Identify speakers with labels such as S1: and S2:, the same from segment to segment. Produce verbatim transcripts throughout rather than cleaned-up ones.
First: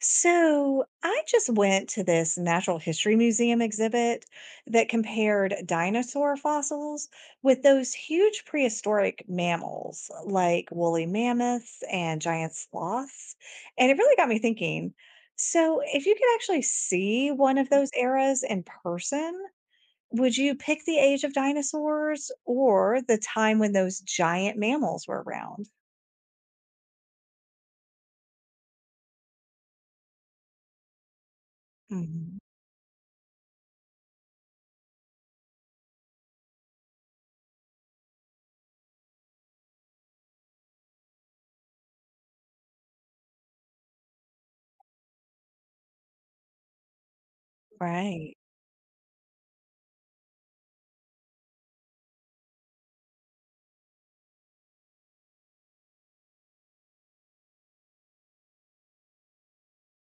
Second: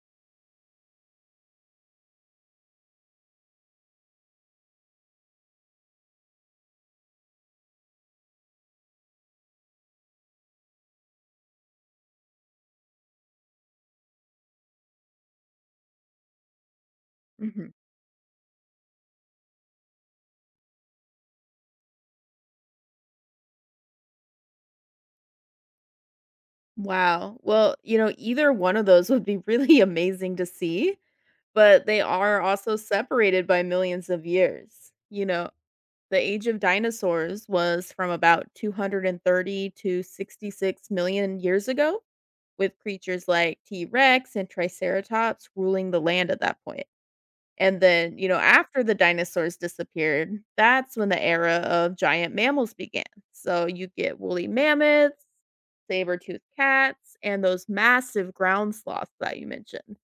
S1: So, I just went to this natural history museum exhibit that compared dinosaur fossils with those huge prehistoric mammals uh, like woolly mammoths and giant sloths. And it really got me thinking. So, if you could actually see one of
S2: Mhm.
S1: those eras in person, would you pick the age of dinosaurs or the time when those giant mammals were around?
S2: Wow. Well, you know, either one of those would be really amazing to see, but they
S1: Mhm.
S2: are also separated by millions of years. You know, the age of dinosaurs was from about two hundred thirty to sixty-six million years ago, with creatures like T Rex and Triceratops ruling the land at that point. And then, you
S1: Right.
S2: know, after the dinosaurs disappeared, that's when the era of giant mammals began. So you get woolly mammoths, saber-toothed cats, and those massive ground sloths that you mentioned.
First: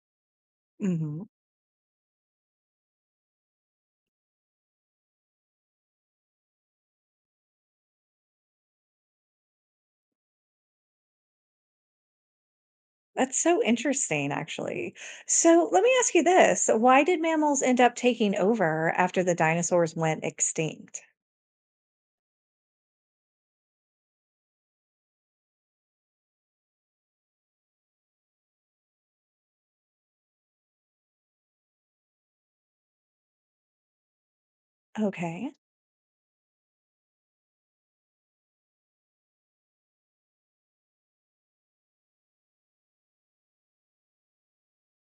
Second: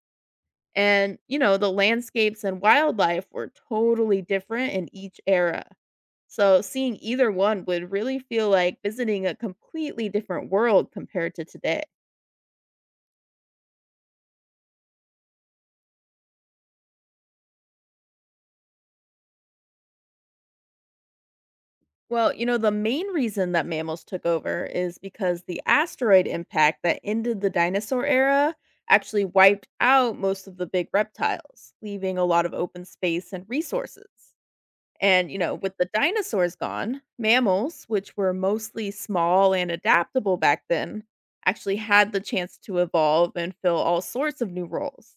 S2: And,
S1: Mhm.
S2: you know, the landscapes and wildlife were totally different in each era. So seeing either one would really feel like visiting a completely different world compared to today.
S1: That's so interesting, actually. So let me ask you this. Why did mammals end up taking over after the dinosaurs went extinct?
S2: Well, you know, the main reason that mammals took over is because the asteroid impact that ended the dinosaur era actually wiped out most of the big reptiles, leaving a lot of open space and resources. And, you
S1: Okay,
S2: know, with the dinosaurs gone, mammals, which were mostly small and adaptable back then, actually had the chance to evolve and fill all sorts of new roles.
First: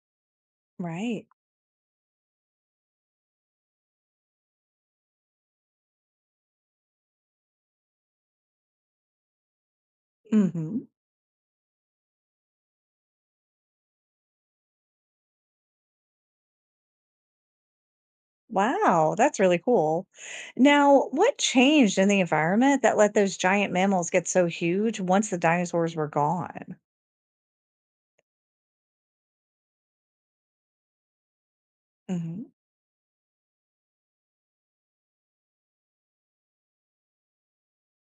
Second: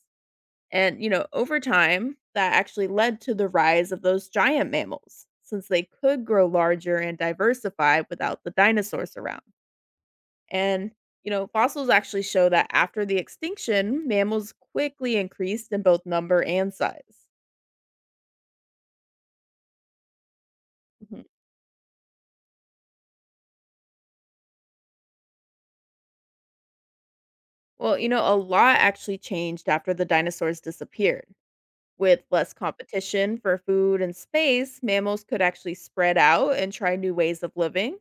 S2: And, you
S1: right.
S2: know, over time, that actually led to the rise of those giant mammals, since they could grow larger and diversify without the dinosaurs around.
S1: Hmm.
S2: And, you know, fossils actually show that after the extinction, mammals quickly increased in both number and size.
S1: Wow, that's really cool. Now,
S2: Mhm.
S1: what changed in the environment that let those giant mammals get so huge once the dinosaurs were gone?
S2: Well, you know, a lot actually changed after the dinosaurs disappeared. With
S1: Hmm.
S2: less competition for food and space, mammals could actually spread out and try new ways of living.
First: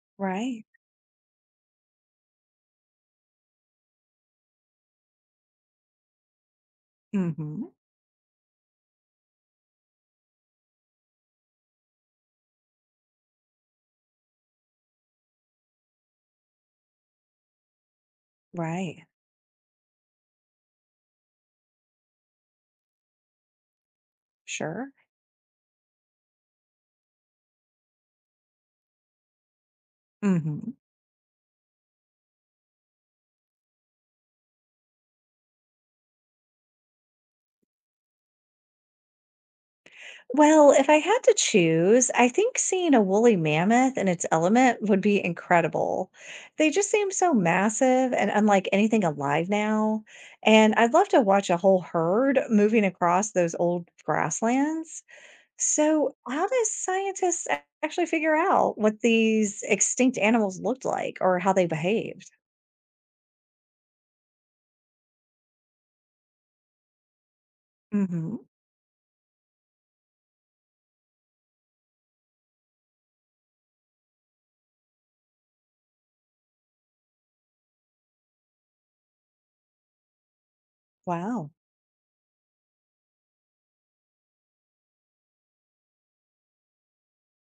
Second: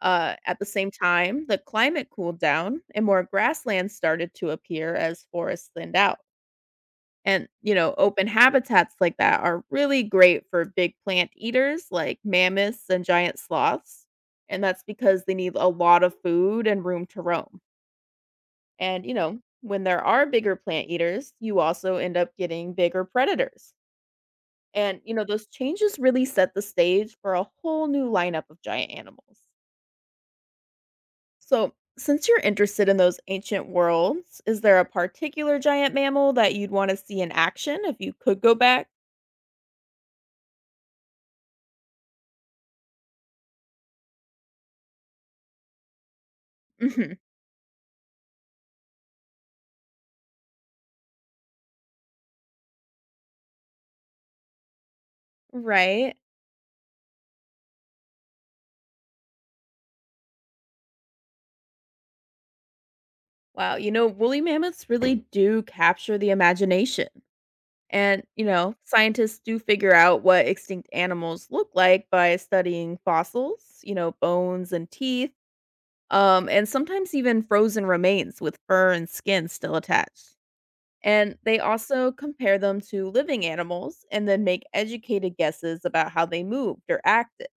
S2: Uh, at the
S1: Right.
S2: same time, the climate cooled down and more grasslands started to appear as forests thinned out. And,
S1: Hmm.
S2: you know, open habitats like that are really great for big plant eaters like mammoths and giant sloths. And that's because they need a lot of food and room to roam.
S1: Right.
S2: And, you know, when there are bigger plant eaters, you also end up getting bigger predators.
S1: Sure.
S2: And, you know, those changes really set the stage for a whole new lineup of giant animals.
S1: Mm-hmm.
S2: So, since you're interested in those ancient worlds, is there a particular giant mammal that you'd want to see in action if you could go back?
S1: Well, if I had to choose, I think seeing a woolly mammoth in its element would be incredible. They just seem
S2: Mhm,
S1: so massive and unlike anything alive now. And I'd love to watch a whole herd moving across those old grasslands. So,
S2: right.
S1: how does scientists a- actually figure out what these extinct animals looked like or how they behaved?
S2: Wow. You know, woolly mammoths really do capture the imagination. And,
S1: Hmm.
S2: you know, scientists do figure out what extinct animals look like by studying fossils, you know, bones and teeth, um, and sometimes even frozen remains with fur and skin still attached. And
S1: Wow.
S2: they also compare them to living animals and then make educated guesses about how they moved or acted.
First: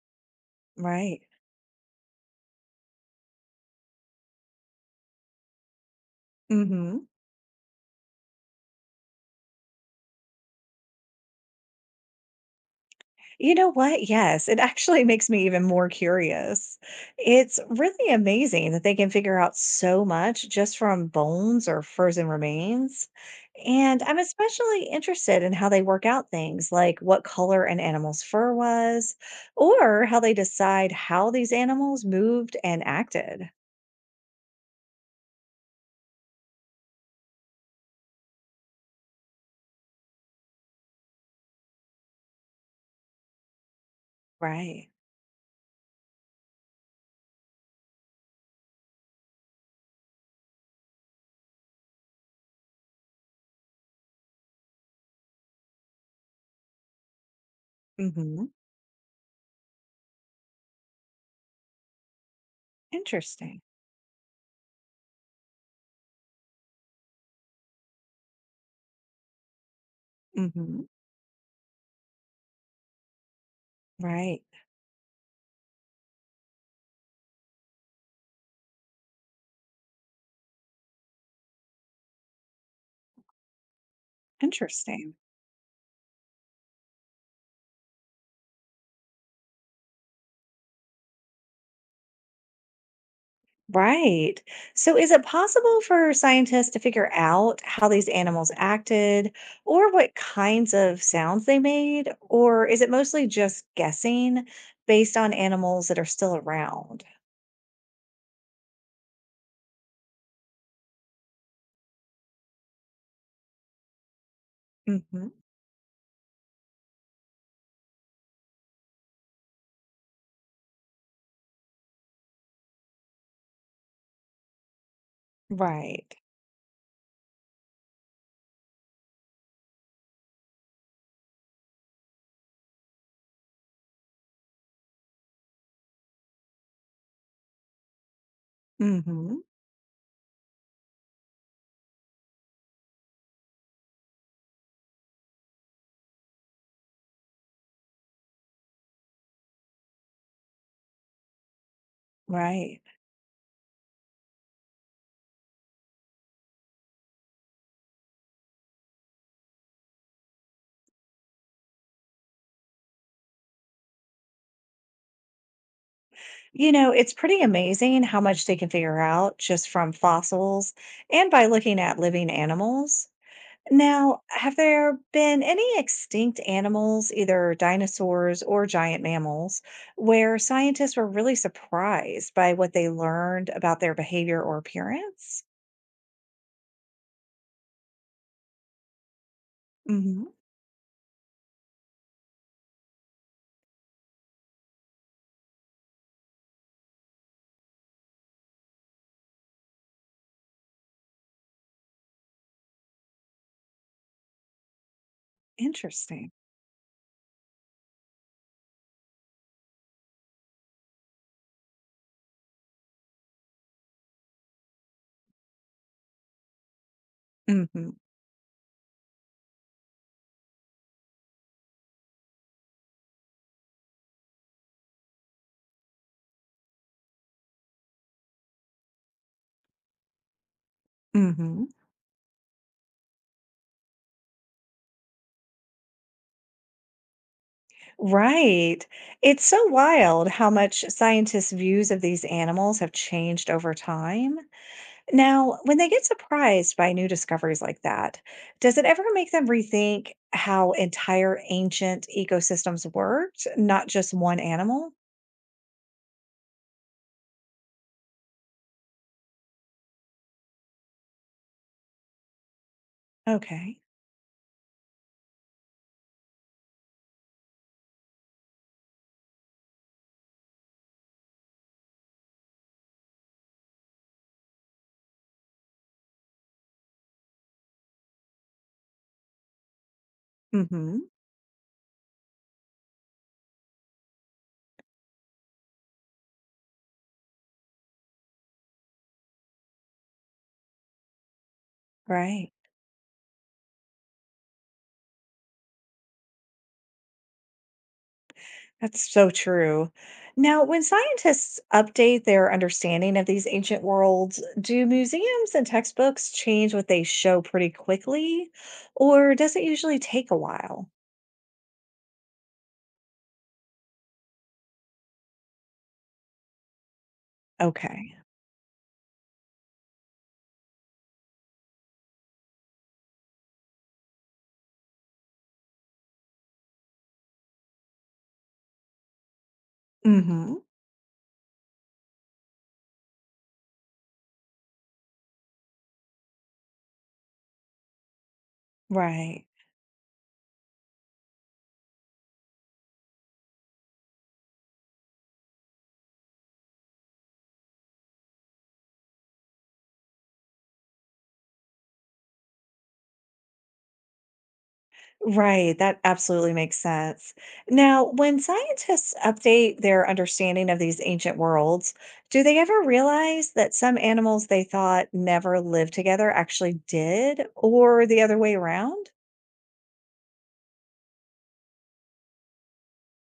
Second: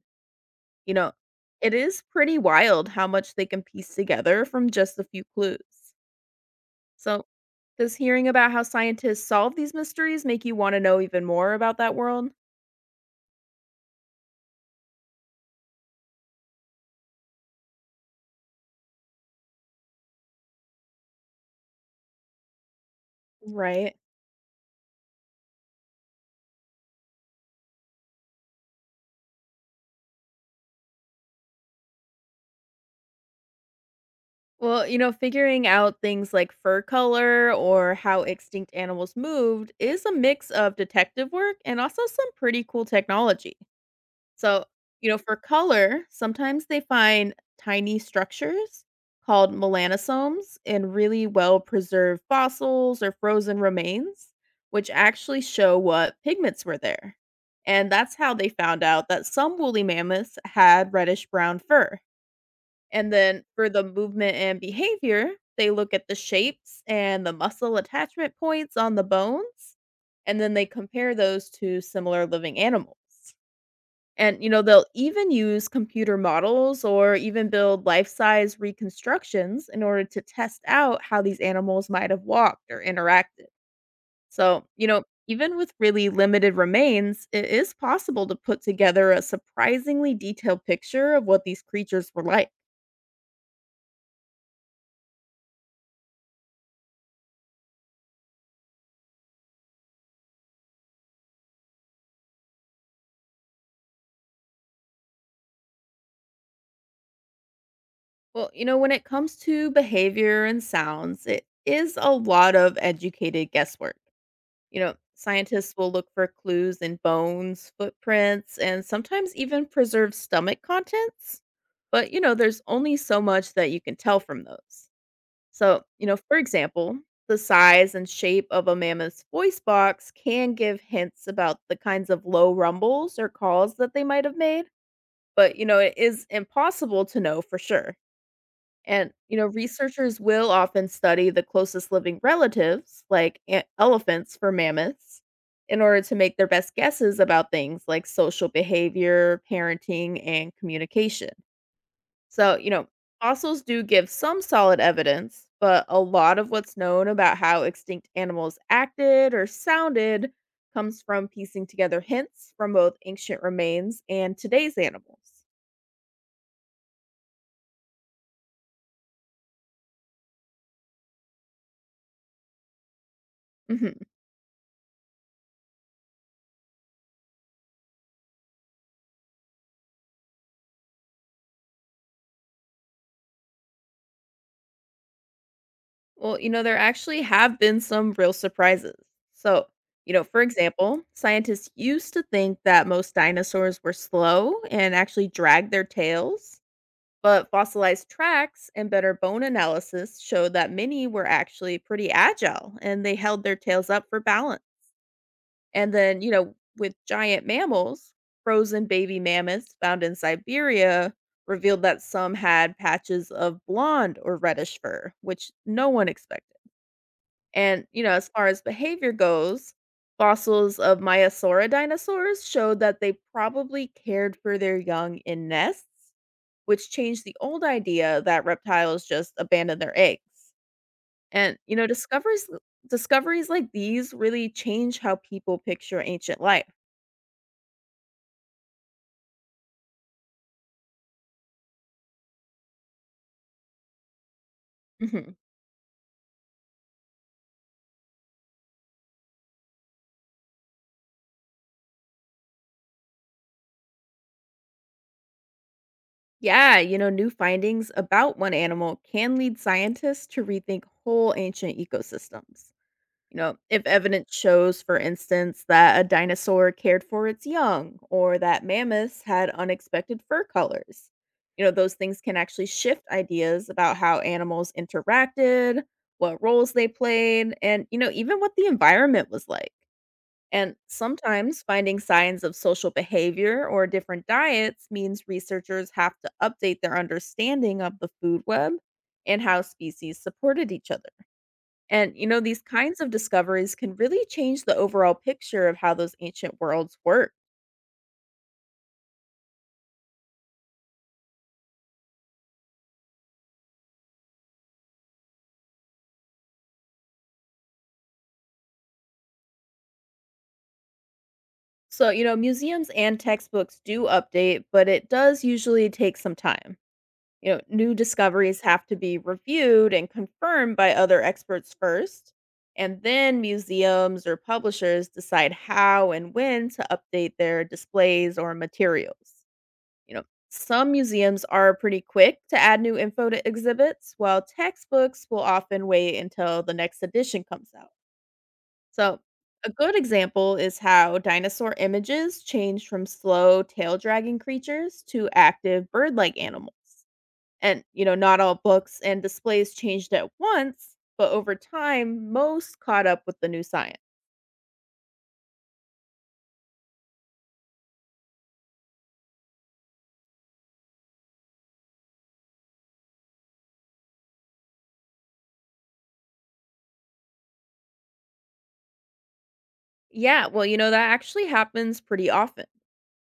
S2: You know,
S1: Right.
S2: it is pretty wild how much they can piece together from just a few clues.
S1: Hmm.
S2: So, does hearing about how scientists solve these mysteries make you want to know even more about that world?
S1: You know what? Yes, it actually makes me even more curious. It's really amazing that they can figure out so much just from bones or frozen remains.
S2: Right.
S1: And I'm especially interested in how they work out things like what color an animal's fur was, or how they decide how these animals moved and acted.
S2: Well, you know, figuring out things like fur color or how extinct animals moved is a mix of detective work and also some pretty cool technology. So,
S1: Right.
S2: you know, for color, sometimes they find tiny structures called melanosomes in really well preserved fossils or frozen remains, which actually show what pigments were there. And that's how they
S1: Hmm.
S2: found out that some woolly mammoths had reddish brown fur. And then
S1: Interesting.
S2: for the movement and behavior, they look at the shapes and the muscle attachment points on the bones, and then they
S1: Hmm.
S2: compare those to similar living animals.
S1: Right.
S2: And, you know, they'll even use computer models or even build life size reconstructions in order to test out how these animals might have walked or interacted. So, you know,
S1: Interesting.
S2: even with really limited remains, it is possible to put together a surprisingly detailed picture of what these creatures were like.
S1: Right. So, is it possible for scientists to figure out how these animals acted or what kinds of sounds they made? Or is it mostly just guessing based on animals that are still around?
S2: Well, you know, when it comes to behavior and sounds, it is a lot of educated guesswork. You know,
S1: Hmm.
S2: scientists will look for clues in bones, footprints, and sometimes even preserved stomach contents. But, you know, there's only so much that you can tell from those. So, you
S1: Right.
S2: know, for example, the size and shape of a mammoth's voice box can give hints about the kinds of low rumbles or calls that they might have made. But, you know, it is impossible to know for sure. And,
S1: Hmm.
S2: you know, researchers will often study the closest living relatives, like e- elephants for mammoths, in order to make their best guesses about things like social behavior, parenting, and communication. So, you
S1: Right.
S2: know, fossils do give some solid evidence, but a lot of what's known about how extinct animals acted or sounded comes from piecing together hints from both ancient remains and today's animals.
S1: You know, it's pretty amazing how much they can figure out just from fossils and by looking at living animals.
S2: Mhm.
S1: Now, have there been any extinct animals, either dinosaurs or giant mammals, where scientists were really surprised by what they learned about their behavior or appearance?
S2: Well, you know, there actually have been some real surprises. So, you know,
S1: Hmm.
S2: for example, scientists used to think that most dinosaurs were slow and actually dragged their tails, but fossilized tracks and better bone analysis showed that many were actually pretty agile and they held their tails up for balance. And then, you
S1: Interesting.
S2: know, with giant mammals, frozen baby mammoths found in Siberia revealed that some had patches of blonde or reddish fur, which no one expected. And,
S1: Hmm.
S2: you know, as far as behavior goes, fossils of Myasaura dinosaurs showed that they probably cared for their young in nests, which changed the old idea that reptiles just abandon their eggs. And,
S1: Hmm.
S2: you know, discoveries discoveries like these really change how people picture ancient life.
S1: Right. It's so wild how much scientists' views of these animals have changed over time.
S2: Mhm.
S1: Now, when they get surprised by new discoveries like that, does it ever make them rethink how entire ancient ecosystems worked, not just one animal?
S2: Yeah, you know, new findings about one animal can lead scientists to rethink whole ancient ecosystems. You know,
S1: Okay.
S2: if evidence shows, for instance, that a dinosaur cared for its young or that mammoths had unexpected fur colors, you know, those things can actually shift ideas about how animals interacted, what roles they played, and, you know, even what the environment was like. And
S1: Hmm.
S2: sometimes finding signs of social behavior or different diets means researchers have to update their understanding of the food web and how species supported each other. And, you know,
S1: Right.
S2: these kinds of discoveries can really change the overall picture of how those ancient worlds work.
S1: That's so true. Now, when scientists update their understanding of these ancient worlds, do museums and textbooks change what they show pretty quickly, or does it usually take a while?
S2: So, you know, museums and textbooks do update, but it does usually take some time. You know, new
S1: Okay.
S2: discoveries have to be reviewed and confirmed by other experts first, and then museums or publishers decide how and when to update their displays or materials. You know,
S1: Hmm.
S2: some museums are pretty quick to add new info to exhibits, while textbooks will often wait until the next edition comes out. So,
S1: Right.
S2: a good example is how dinosaur images changed from slow tail dragging creatures to active bird like animals. And, you know, not all books and displays changed at once, but over time, most caught up with the new science.
S1: Right, that absolutely makes sense. Now, when scientists update their understanding of these ancient worlds, do they ever realize that some animals they thought never lived together actually did, or the other way around?
S2: Yeah, well, you know, that actually happens pretty often.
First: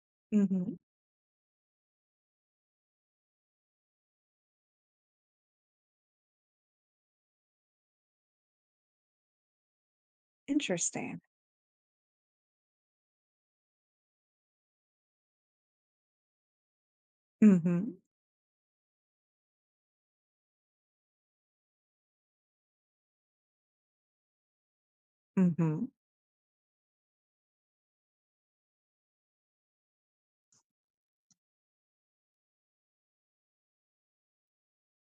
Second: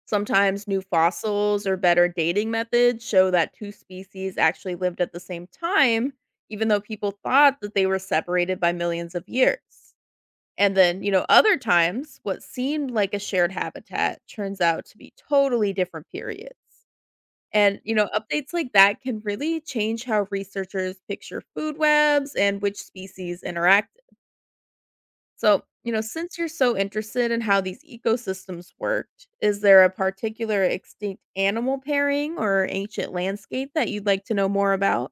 S2: Sometimes
S1: Hmm.
S2: new fossils or better dating methods show that two species actually lived at the same time, even though people thought that they were separated by millions of years. And then, you
S1: Interesting.
S2: know, other times, what seemed like a shared habitat turns out to be totally different periods. And, you
S1: Hmm.
S2: know, updates like that can really change how researchers picture food webs and which species interact. So,
S1: Hmm.
S2: you know, since you're so interested in how these ecosystems worked, is there a particular extinct animal pairing or ancient landscape that you'd like to know more about?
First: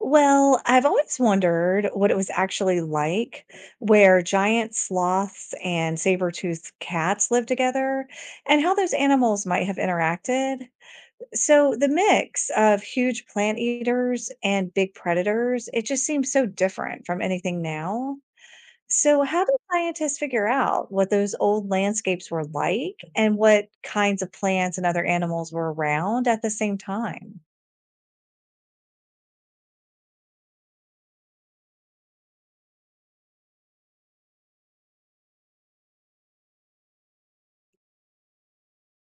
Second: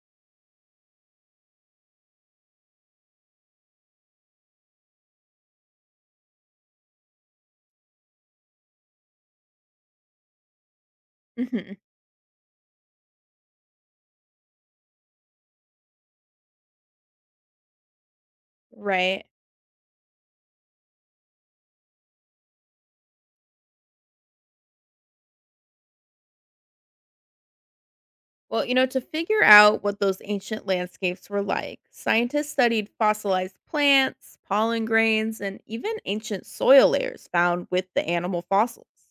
S1: Well, I've always wondered what it was actually like where giant sloths and saber-toothed cats lived together and how those animals might have interacted. So
S2: Hmm.
S1: the mix of huge plant eaters and big predators, it just seems so different from anything now. So
S2: Right.
S1: how do scientists figure out what those old landscapes were like and what kinds of plants and other animals were around at the same time?
S2: Well, you know, to figure out what those ancient landscapes were like, scientists studied fossilized plants, pollen grains, and even ancient soil layers found with the animal fossils.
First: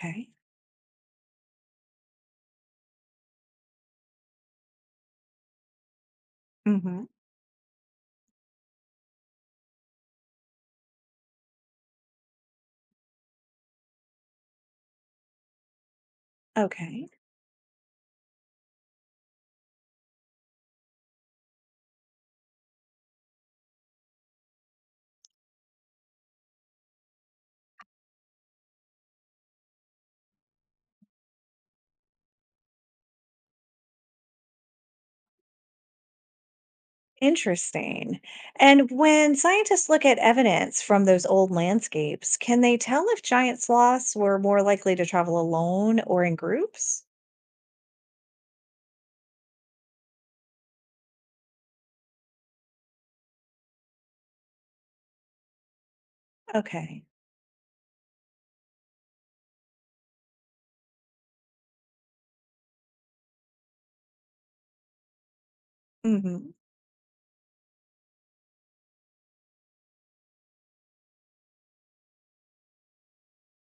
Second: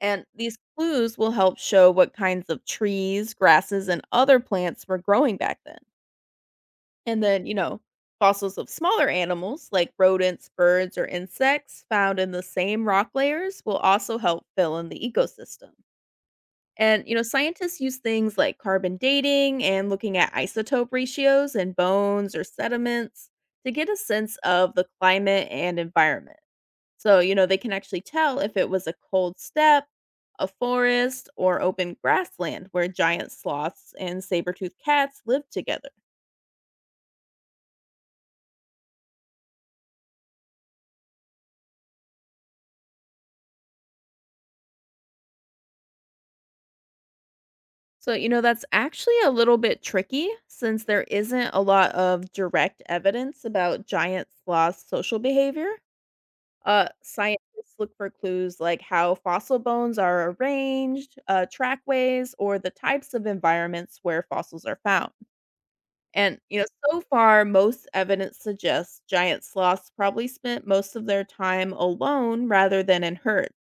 S2: And these clues will help show what kinds of trees, grasses, and other plants were growing back then.
S1: Hmm.
S2: And then, you know, fossils of smaller animals like rodents, birds, or insects found in the same rock layers will also help fill in the ecosystem. And,
S1: Okay.
S2: you know, scientists use things like carbon dating and looking at isotope ratios in bones or sediments to get a sense of the climate and environment. So, you know, they can actually tell if it was a cold steppe, a forest, or open grassland where giant sloths and saber toothed cats lived together.
S1: Interesting. And when scientists look at evidence from those old landscapes, can they tell if giant sloths were more likely to travel alone or in groups?
S2: So, you know, that's actually a little bit tricky since there isn't a lot of direct evidence about giant sloths' social behavior. Uh,
S1: Okay.
S2: scientists look for clues like how fossil bones are arranged, uh, trackways, or the types of environments where fossils are found. And,
S1: Hmm.
S2: you know, so far, most evidence suggests giant sloths probably spent most of their time alone rather than in herds,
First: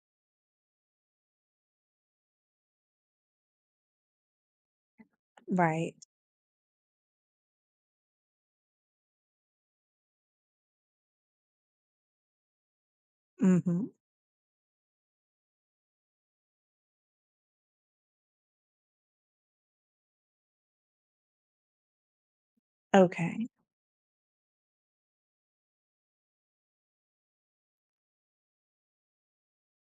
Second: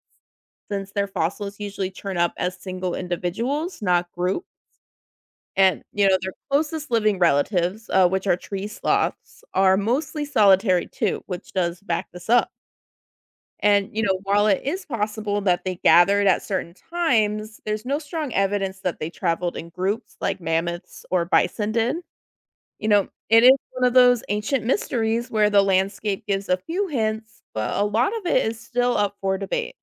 S2: since their fossils usually turn up as single individuals, not groups. And,
S1: Right.
S2: you know, their closest living relatives, uh, which are tree sloths, are mostly solitary too, which does back this up.
S1: Mhm.
S2: And, you know, while it is possible that they gathered at certain times, there's no strong evidence that they traveled in groups like mammoths or bison did. You know, it
S1: Okay.
S2: is one of those ancient mysteries where the landscape gives a few hints, but a lot of it is still up for debate.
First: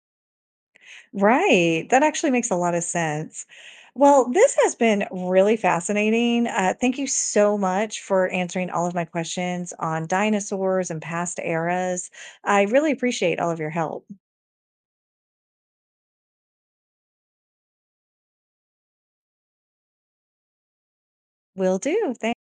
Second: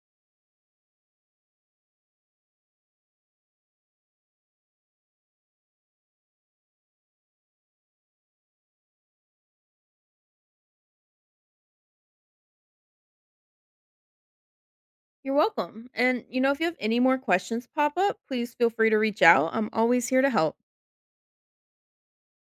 S1: Right. That actually makes a lot of sense. Well, this has been really fascinating. Uh, thank you so much for answering all of my questions on dinosaurs and past eras. I really appreciate all of your help.
S2: You're welcome. And, you know, if you have any more questions pop up, please feel free to reach out. I'm always here to help.
S1: Will do. Thanks.